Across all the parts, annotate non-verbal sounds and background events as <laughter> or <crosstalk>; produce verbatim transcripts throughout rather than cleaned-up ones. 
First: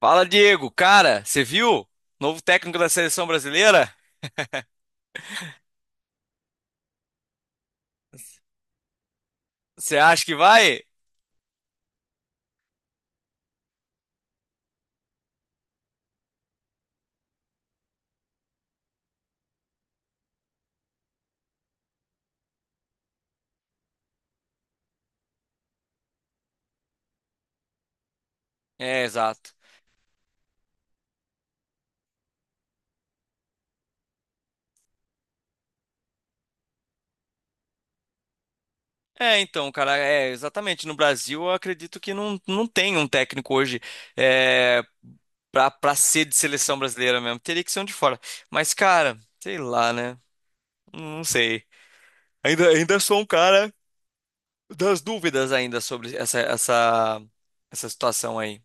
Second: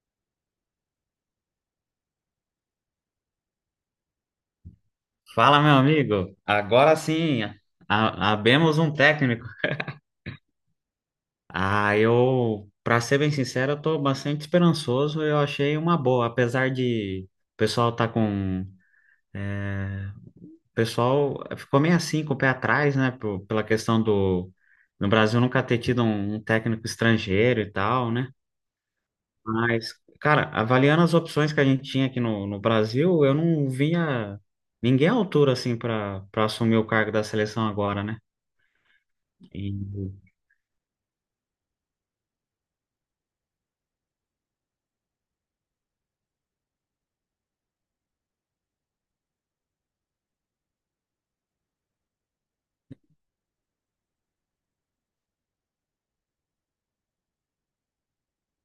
Fala, Diego. Cara, você viu? Novo técnico da seleção brasileira? Fala, meu amigo. Agora sim, a- abemos um técnico. Você acha que vai? Ah, eu, para ser bem sincero, eu tô bastante esperançoso. Eu achei uma boa, apesar de o pessoal tá com, o pessoal ficou meio assim com o pé atrás, né, por- pela questão do no Brasil nunca ter tido um, um técnico estrangeiro e tal, né? É, exato. Mas, cara, avaliando as opções que a gente tinha aqui no, no Brasil, eu não vinha ninguém à altura assim para para assumir o cargo da seleção agora, né? É, então, E cara, é exatamente. No Brasil, eu acredito que não, não tem um técnico hoje é, pra, pra ser de seleção brasileira mesmo. Teria que ser um de fora. Mas, cara, sei lá, né? Não sei. Ainda, ainda sou um cara das dúvidas ainda sobre essa, essa, essa situação aí.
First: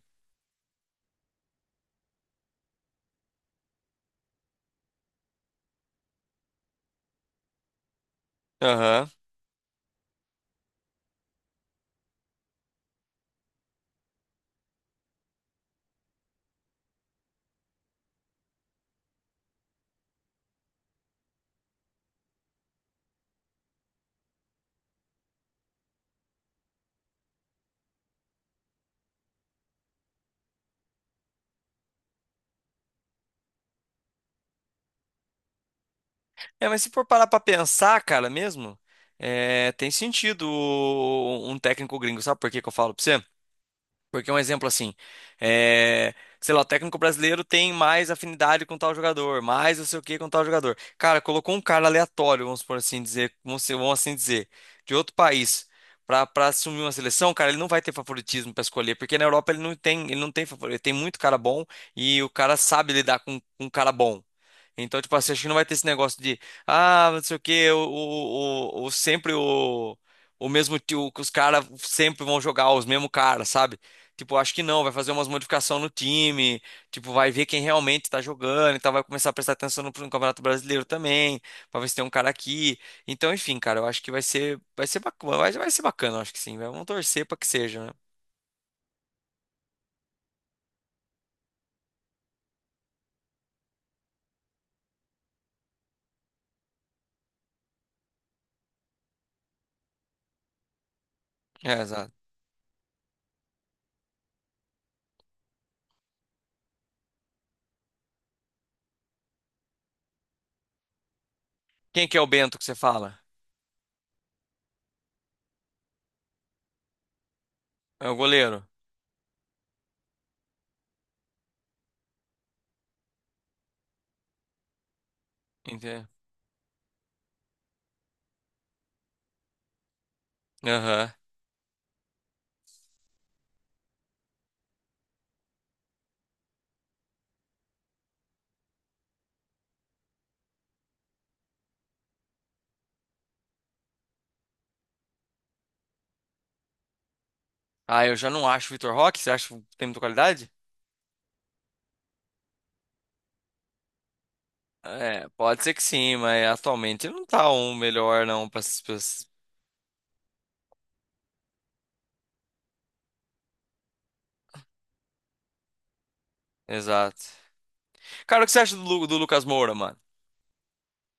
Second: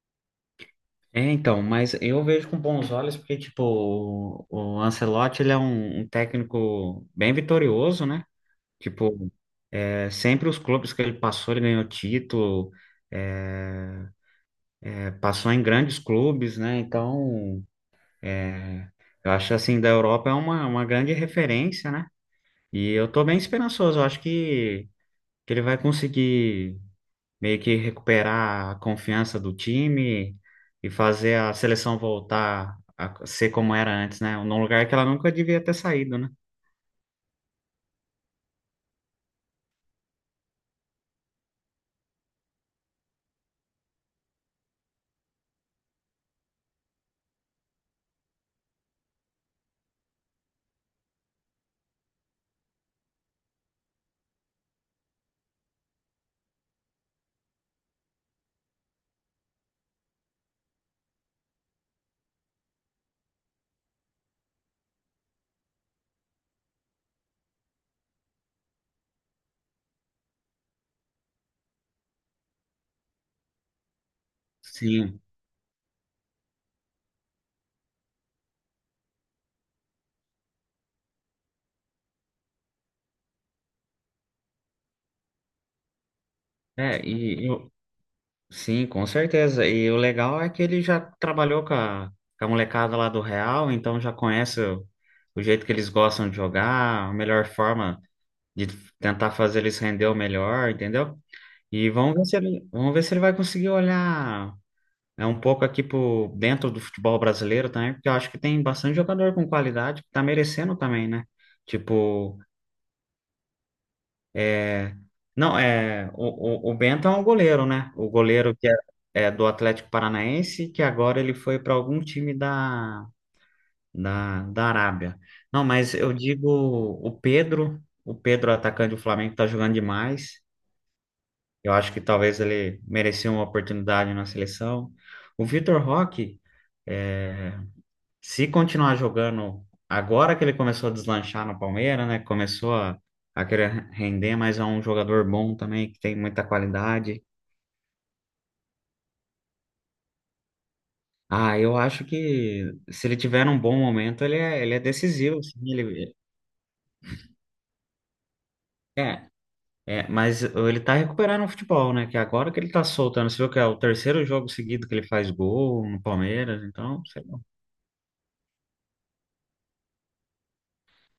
É, então, mas eu vejo com bons olhos porque, tipo, o, o Ancelotti, ele é um, um técnico bem vitorioso, né? Aham. Tipo, é, sempre os clubes que ele passou, ele ganhou título, é, é, passou em grandes clubes, né? Então, é, eu acho assim, da Europa é uma, uma grande referência, né? E eu tô bem esperançoso, eu acho que, que ele vai conseguir meio que recuperar a confiança do time e fazer a seleção voltar a ser como era antes, né? Num lugar que ela nunca devia ter saído, né? É, mas se for parar pra pensar, cara, mesmo, é, tem sentido o- um técnico gringo, sabe por que que eu falo pra você? Porque um exemplo assim, é, sei lá, o técnico brasileiro tem mais afinidade com tal jogador, mais não sei o que com tal jogador. Cara, colocou um cara aleatório, vamos por assim dizer, vamos, ser- vamos assim dizer, de outro país, pra, pra assumir uma seleção, cara, ele não vai ter favoritismo pra escolher, porque na Europa ele não tem, ele não tem favorito, ele tem muito cara bom e o cara sabe lidar com, um cara bom. Então, tipo assim, acho que não vai ter esse negócio de, ah, não sei o quê, o, o, o, o- sempre o, o mesmo tio, que os caras sempre vão jogar os mesmos caras, sabe? Tipo, acho que não, vai fazer Sim, umas modificações no time, tipo, vai ver quem realmente tá jogando, então vai começar a prestar atenção no, no Campeonato Brasileiro também, pra ver se tem um cara aqui. Então, enfim, cara, eu acho que vai ser, vai ser bacana, vai, vai ser bacana, eu acho que sim, vai- vamos é, torcer pra que e eu, seja, né? sim, com certeza. E o legal é que ele já trabalhou com a, com a molecada lá do Real, então já conhece o, o jeito que eles gostam de jogar, a melhor forma de tentar fazer eles render o melhor, entendeu? É, E exato. vamos ver se ele, vamos ver se ele vai conseguir olhar é um pouco aqui por dentro do futebol brasileiro também, porque eu acho que tem bastante jogador com qualidade que tá merecendo também, né? Quem que é o Tipo, Bento que você fala? é... não, é... O, o, o Bento é um goleiro, né? É O o goleiro goleiro. que é, é do Atlético Paranaense, que agora ele foi para algum time da, da, da Arábia. Não, mas Entendeu? eu digo o Pedro, o Pedro, atacante do Flamengo, tá jogando demais. Eu acho que talvez ele merecia uma oportunidade na seleção. O Vitor Roque. é, Se continuar jogando agora que ele começou a deslanchar no Palmeiras, né? Começou a, a querer render, mas é um jogador bom também, que tem muita qualidade. Ah, eu já não acho o Vitor Roque. Você acha que tem muita qualidade? Ah, eu acho que se ele tiver um bom momento, ele é, ele é É, decisivo. Assim, pode ser que ele, sim, mas atualmente ele não tá um melhor, não. Pra... é, essas é, mas ele tá recuperando o futebol, né? Que agora que ele tá soltando, você viu que é o terceiro jogo seguido que ele faz gol no Palmeiras, então, sei Exato. lá. Cara, o que você acha do, Lu- do Lucas Moura, mano?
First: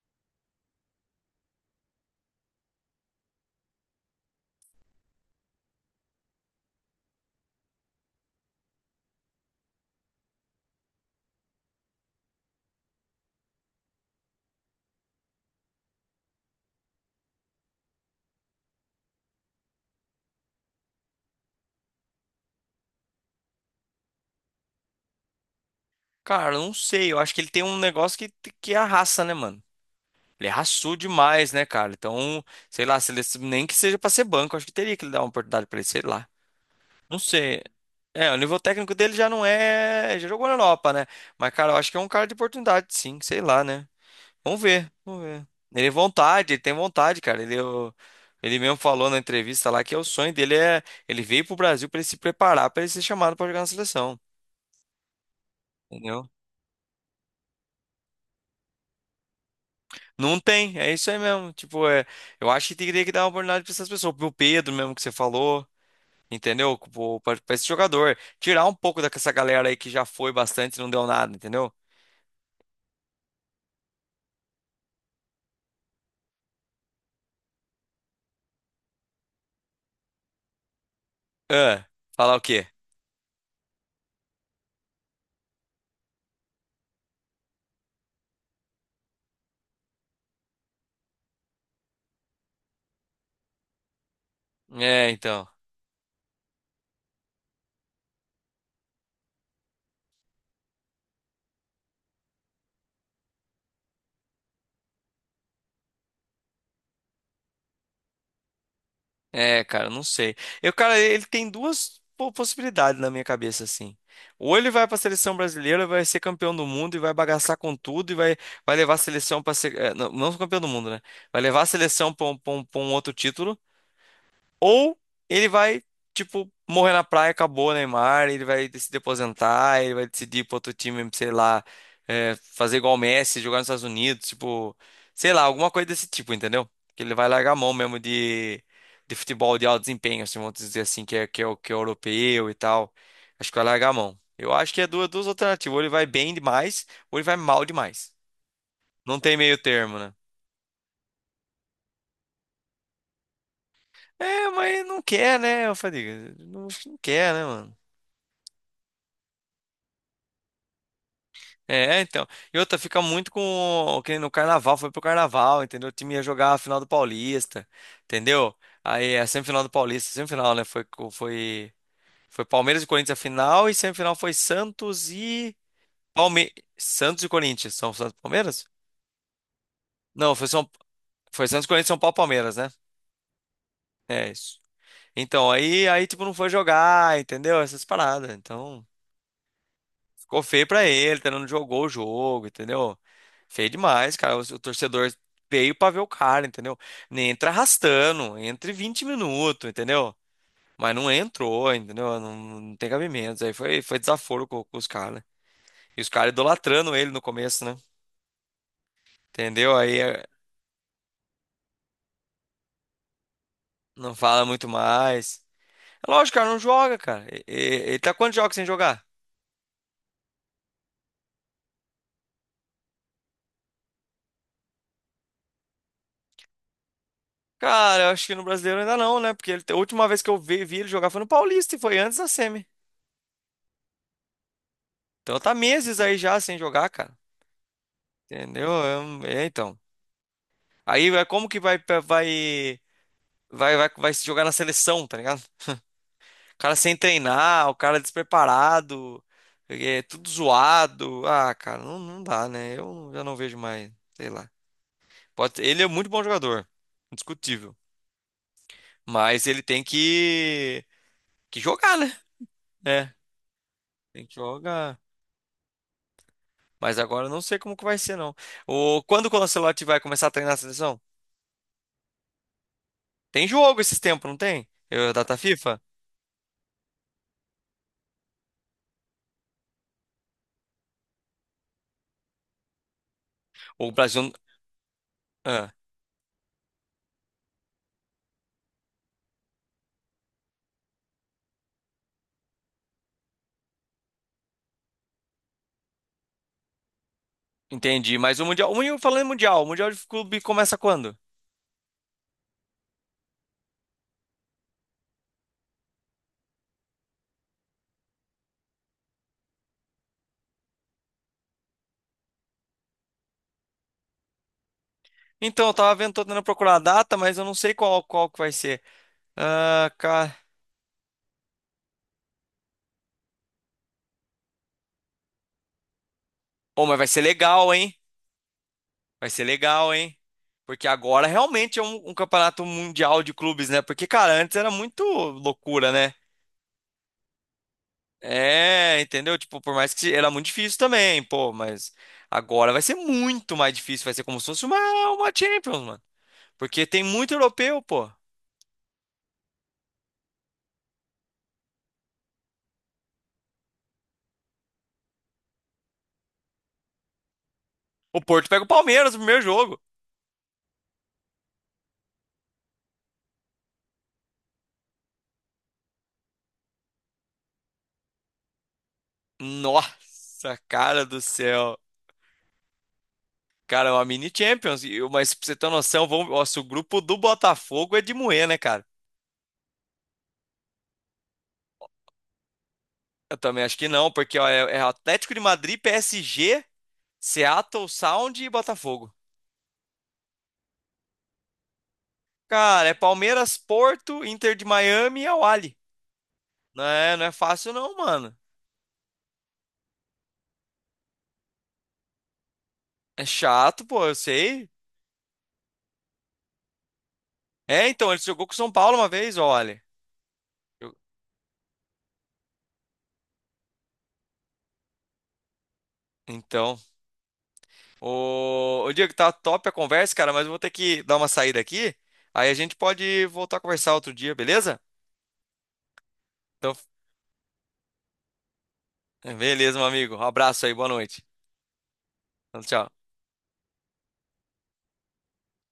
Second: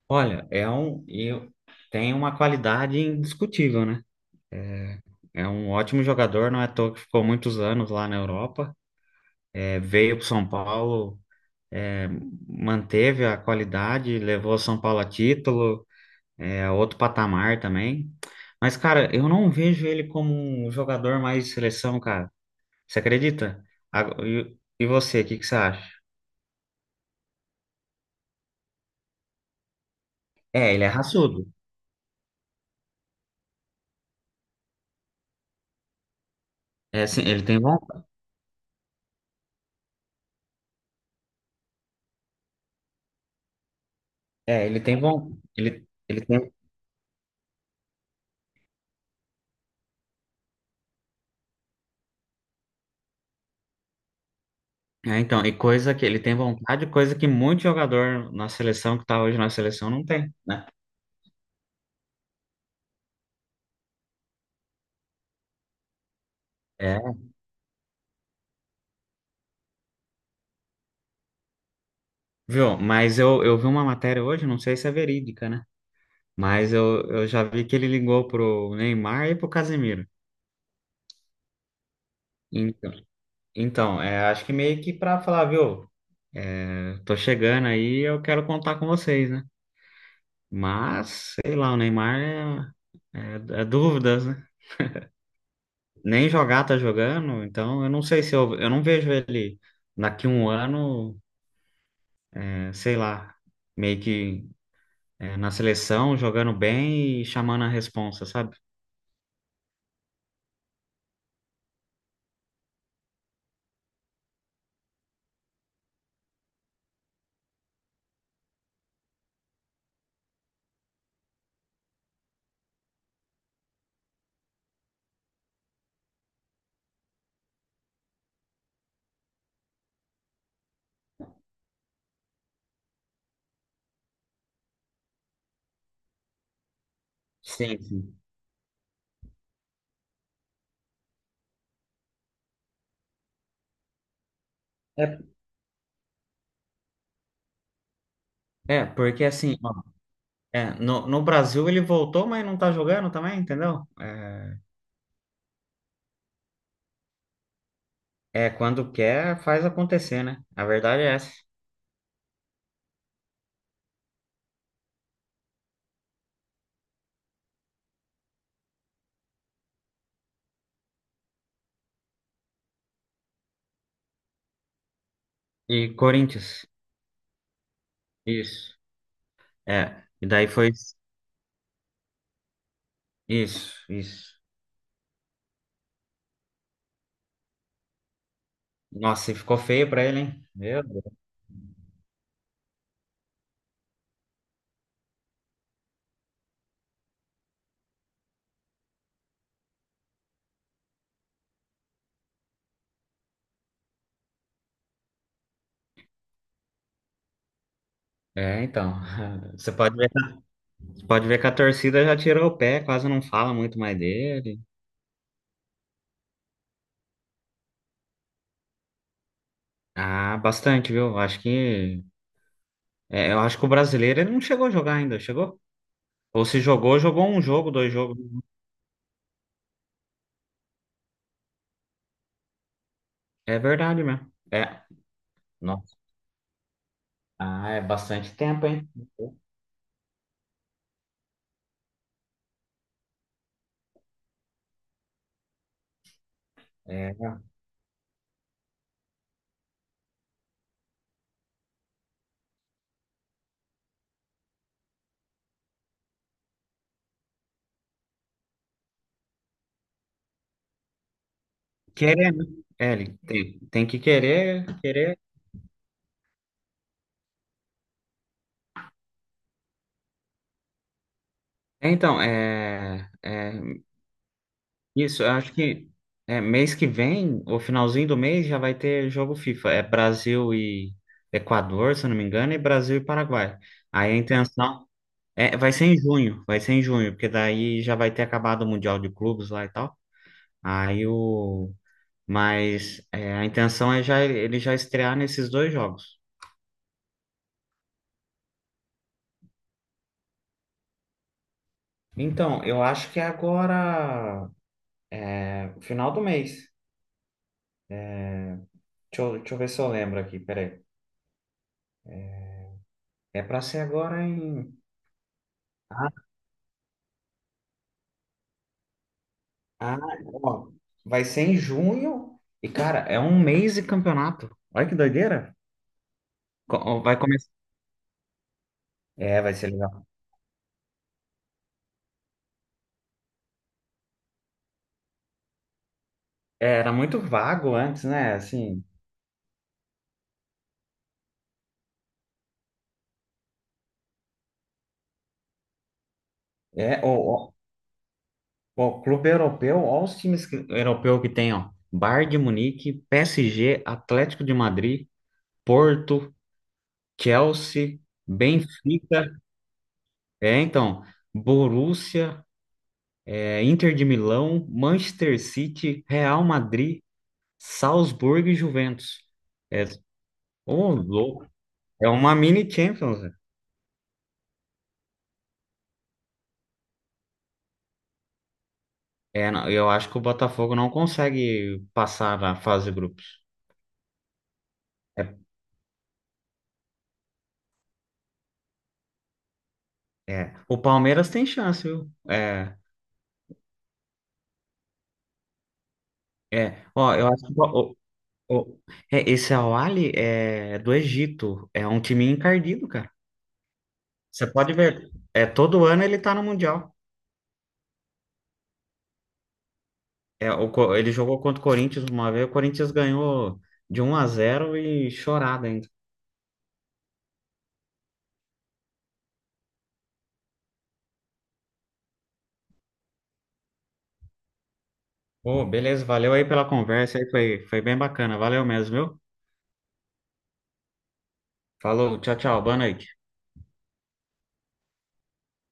Olha, é um, eu, tem uma qualidade indiscutível, né? É um ótimo jogador, não é à toa que ficou muitos anos lá na Europa. É, veio para São Paulo, é, manteve a qualidade, levou São Paulo a título, é, a outro patamar também. Mas, cara, eu não vejo ele como um jogador mais de seleção, cara. Você acredita? A- E e você, o que que você acha? Cara, eu não sei. Eu acho que ele tem um negócio que, que é a raça, né, mano? Ele é É, ele é raçudo. demais, né, cara? Então, sei lá, se ele, nem que seja pra ser banco, acho que teria que dar uma oportunidade pra ele, sei lá. É, Não sim, ele tem sei. bom. É, o nível técnico dele já não é. Já jogou na Europa, né? Mas, cara, eu acho que é um cara de oportunidade, sim, sei lá, né? Vamos É, ele ver, tem vamos bom. ver. Ele Ele, tem ele tem. vontade, ele tem vontade, cara. Ele, eu- ele mesmo falou na entrevista lá que é o sonho dele é ele veio pro Brasil pra ele se preparar pra ele ser chamado pra jogar na seleção, É, então, e coisa que ele entendeu? tem vontade, coisa que muito jogador na seleção que tá hoje na seleção não tem, Não né? tem, é isso aí mesmo. Tipo, é, eu acho que teria que dar uma oportunidade pra essas pessoas, pro Pedro mesmo que você falou, entendeu? É, Pro- Pra pra esse jogador, tirar um pouco dessa galera aí que já foi bastante e não deu nada, entendeu? viu? Mas eu, eu vi uma matéria hoje, não sei se é verídica, né? Mas eu, eu já vi que ele ligou pro Neymar e pro Casemiro. Ah, falar o quê? Então, então é, acho que meio que pra falar, viu? É, tô chegando aí, eu quero contar com vocês, né? Mas, sei lá, o Neymar é, é, é dúvidas, né? É, então. Nem jogar tá jogando, então eu não sei se eu, eu não vejo ele daqui um ano, é, sei lá, meio que é, na seleção, jogando bem e chamando a responsa, sabe? É, cara, não sei. Eu, cara, ele tem duas po- possibilidades na minha cabeça, assim. Ou ele vai pra seleção brasileira, vai ser campeão do mundo e vai bagaçar com tudo e vai, vai levar a seleção pra ser. eh, Não, não campeão do mundo, né? Vai levar a seleção pra um, pra um- pra um outro título. Ou ele vai, tipo, morrer na praia, acabou o Neymar, ele vai decidir aposentar, ele vai decidir ir pra outro time, sei lá, é, fazer igual o Messi, jogar nos Estados Unidos, tipo, sei lá, alguma coisa desse tipo, entendeu? Que ele vai largar a mão Sim, mesmo sim. de, de futebol de alto desempenho, assim, vamos dizer assim, que é, que é, o- que é europeu e tal. Acho que vai largar a mão. Eu acho que é duas, É, duas alternativas, ou ele vai bem demais, ou ele vai mal demais. é, Não porque tem assim, meio ó, termo, né? é, no, no Brasil ele voltou, mas não tá jogando também, entendeu? É, É, mas não quer, né, Fadiga? Não, acho que não quer, né, mano? é, quando quer, faz acontecer, né? A verdade é essa. É, então. E outra, fica muito com. Que nem no carnaval, foi pro carnaval, entendeu? O time ia jogar a final do Paulista, entendeu? Aí a semifinal do Paulista, semifinal, né? Foi, co- foi, foi Palmeiras e Corinthians a final, e semifinal foi Santos e. E Palme... Corinthians, Santos e Corinthians. São Santos e Palmeiras? isso. É, e Não, foi, daí São... foi foi Santos, Corinthians São Paulo e Palmeiras, né? isso, É isso. isso. Então, aí, aí, tipo, não foi jogar, entendeu? Essas paradas. Então. Nossa, e ficou feio pra ele, Ficou hein? feio Meu pra Deus. ele, tá? Não jogou o jogo, entendeu? Feio demais, cara. O, o torcedor veio pra ver o cara, entendeu? Nem entra arrastando, entre vinte minutos, entendeu? Mas não entrou, entendeu? Não, não tem cabimento. Aí foi, foi desaforo com, com os caras. E os caras idolatrando ele no começo, né? É, então, <laughs> você Entendeu? pode Aí ver, é, pode ver que a torcida já tirou o pé, quase não fala muito mais não fala dele. muito mais. É lógico, cara, não joga, cara. E- e- Ele tá quantos jogos sem jogar? Ah, bastante, viu? Acho que, é, eu acho que o brasileiro ele não chegou a jogar ainda, chegou? Ou se jogou, jogou um jogo, dois Cara, eu jogos. acho que no brasileiro ainda não, né? Porque ele- a última vez que eu vi, vi ele jogar foi no Paulista e foi antes da semi. É verdade mesmo. É. Então tá Nossa. meses aí já sem jogar, cara. Ah, é bastante tempo, Entendeu? hein? É, um- é, então. Aí é como que vai vai vai vai vai se jogar na seleção, tá ligado? O cara sem É. treinar, o cara despreparado, é tudo zoado. Ah, cara, não, não dá, né? Eu já não vejo mais, sei lá. Pode, ele é muito bom jogador, indiscutível. Mas ele tem que que jogar, né? Querer, né? É, É, ele tem, tem que tem que querer, jogar. querer. Mas agora eu não sei como que vai ser, não. O, quando o Ancelotti vai começar a treinar a seleção? É, Então, é, Tem é jogo esses tempos, não tem? Eu, isso, eu data acho FIFA? que é, mês que vem, o finalzinho do mês, já vai ter jogo FIFA. É Brasil e Equador, se eu não me engano, e Brasil e Paraguai. O Aí a Brasil. intenção é, vai Ah, ser em junho, vai ser em junho, porque daí já vai ter acabado o Mundial de Clubes lá e tal. Aí o, Mas é, a intenção é já ele já estrear nesses dois jogos. entendi. Mas o Mundial. o- Mundial, Falando em Mundial, o Mundial de Clube começa quando? Então, eu acho que é agora, é, final do mês. Deixa eu, deixa eu ver se eu lembro aqui, peraí. É para ser agora em. Então, eu tava vendo, tô Ah, tentando procurar a data, mas eu não sei qual, qual que vai ser. Ah, ah, cara. ó, vai ser em junho. E, cara, é um mês de campeonato. Olha que doideira. Co- Oh, mas ó, vai vai ser começar. legal, hein? Vai É, ser vai ser legal, legal. hein? Porque agora realmente é um, um campeonato mundial de clubes, né? Porque, cara, antes era muito loucura, né? É, era muito vago antes, né? Assim, É, entendeu? Tipo, por mais que era muito difícil também, pô, mas agora vai ser muito mais difícil. Vai ser como se fosse uma, uma Champions, mano. Porque é, tem muito o, europeu, pô. o, o clube europeu, olha os times que- europeu que tem, ó. Bayern de Munique, P S G, Atlético de Madrid. Porto, Chelsea, O Porto pega o Palmeiras no Benfica, primeiro jogo. é então, Borussia, é, Inter de Milão, Manchester City, Real Madrid, Salzburgo e Juventus. É, Nossa, ô, cara do louco. céu. É uma mini Champions, né? Cara, é uma mini Champions. E- Mas pra você ter noção, vamos... Nossa, o grupo do Botafogo é de moer, né, cara? É, não, eu acho que o Botafogo não consegue passar na fase de grupos. Eu também acho que não, porque ó, é é É, Atlético de Madrid, P S G, Seattle Sound e Botafogo. é. O Palmeiras tem chance, viu? É, Cara, é Palmeiras, Porto, Inter de Miami e Al Ahly. Não é. Ó, é, não eu é acho que fácil não, o, mano. o- o- é, esse Al-Ahly é do Egito. É um time encardido, cara. É chato, pô, eu Você sei. pode ver, é todo ano ele tá no Mundial. É, então, ele jogou com o São Paulo uma vez, olha. É, o Co- Eu- ele jogou contra o Corinthians uma vez, o Corinthians ganhou de um a zero e chorada ainda. Então. Ô, ô Diego, tá top a conversa, cara, mas eu vou ter que dar uma saída aqui. Aí a gente pode voltar a conversar outro dia, beleza? Pô, beleza, valeu aí pela Então, conversa, aí foi, foi bem bacana. Valeu mesmo, viu? beleza, meu amigo. Um abraço aí, boa noite. Falou, tchau, Tchau. tchau, boa Tchau. noite.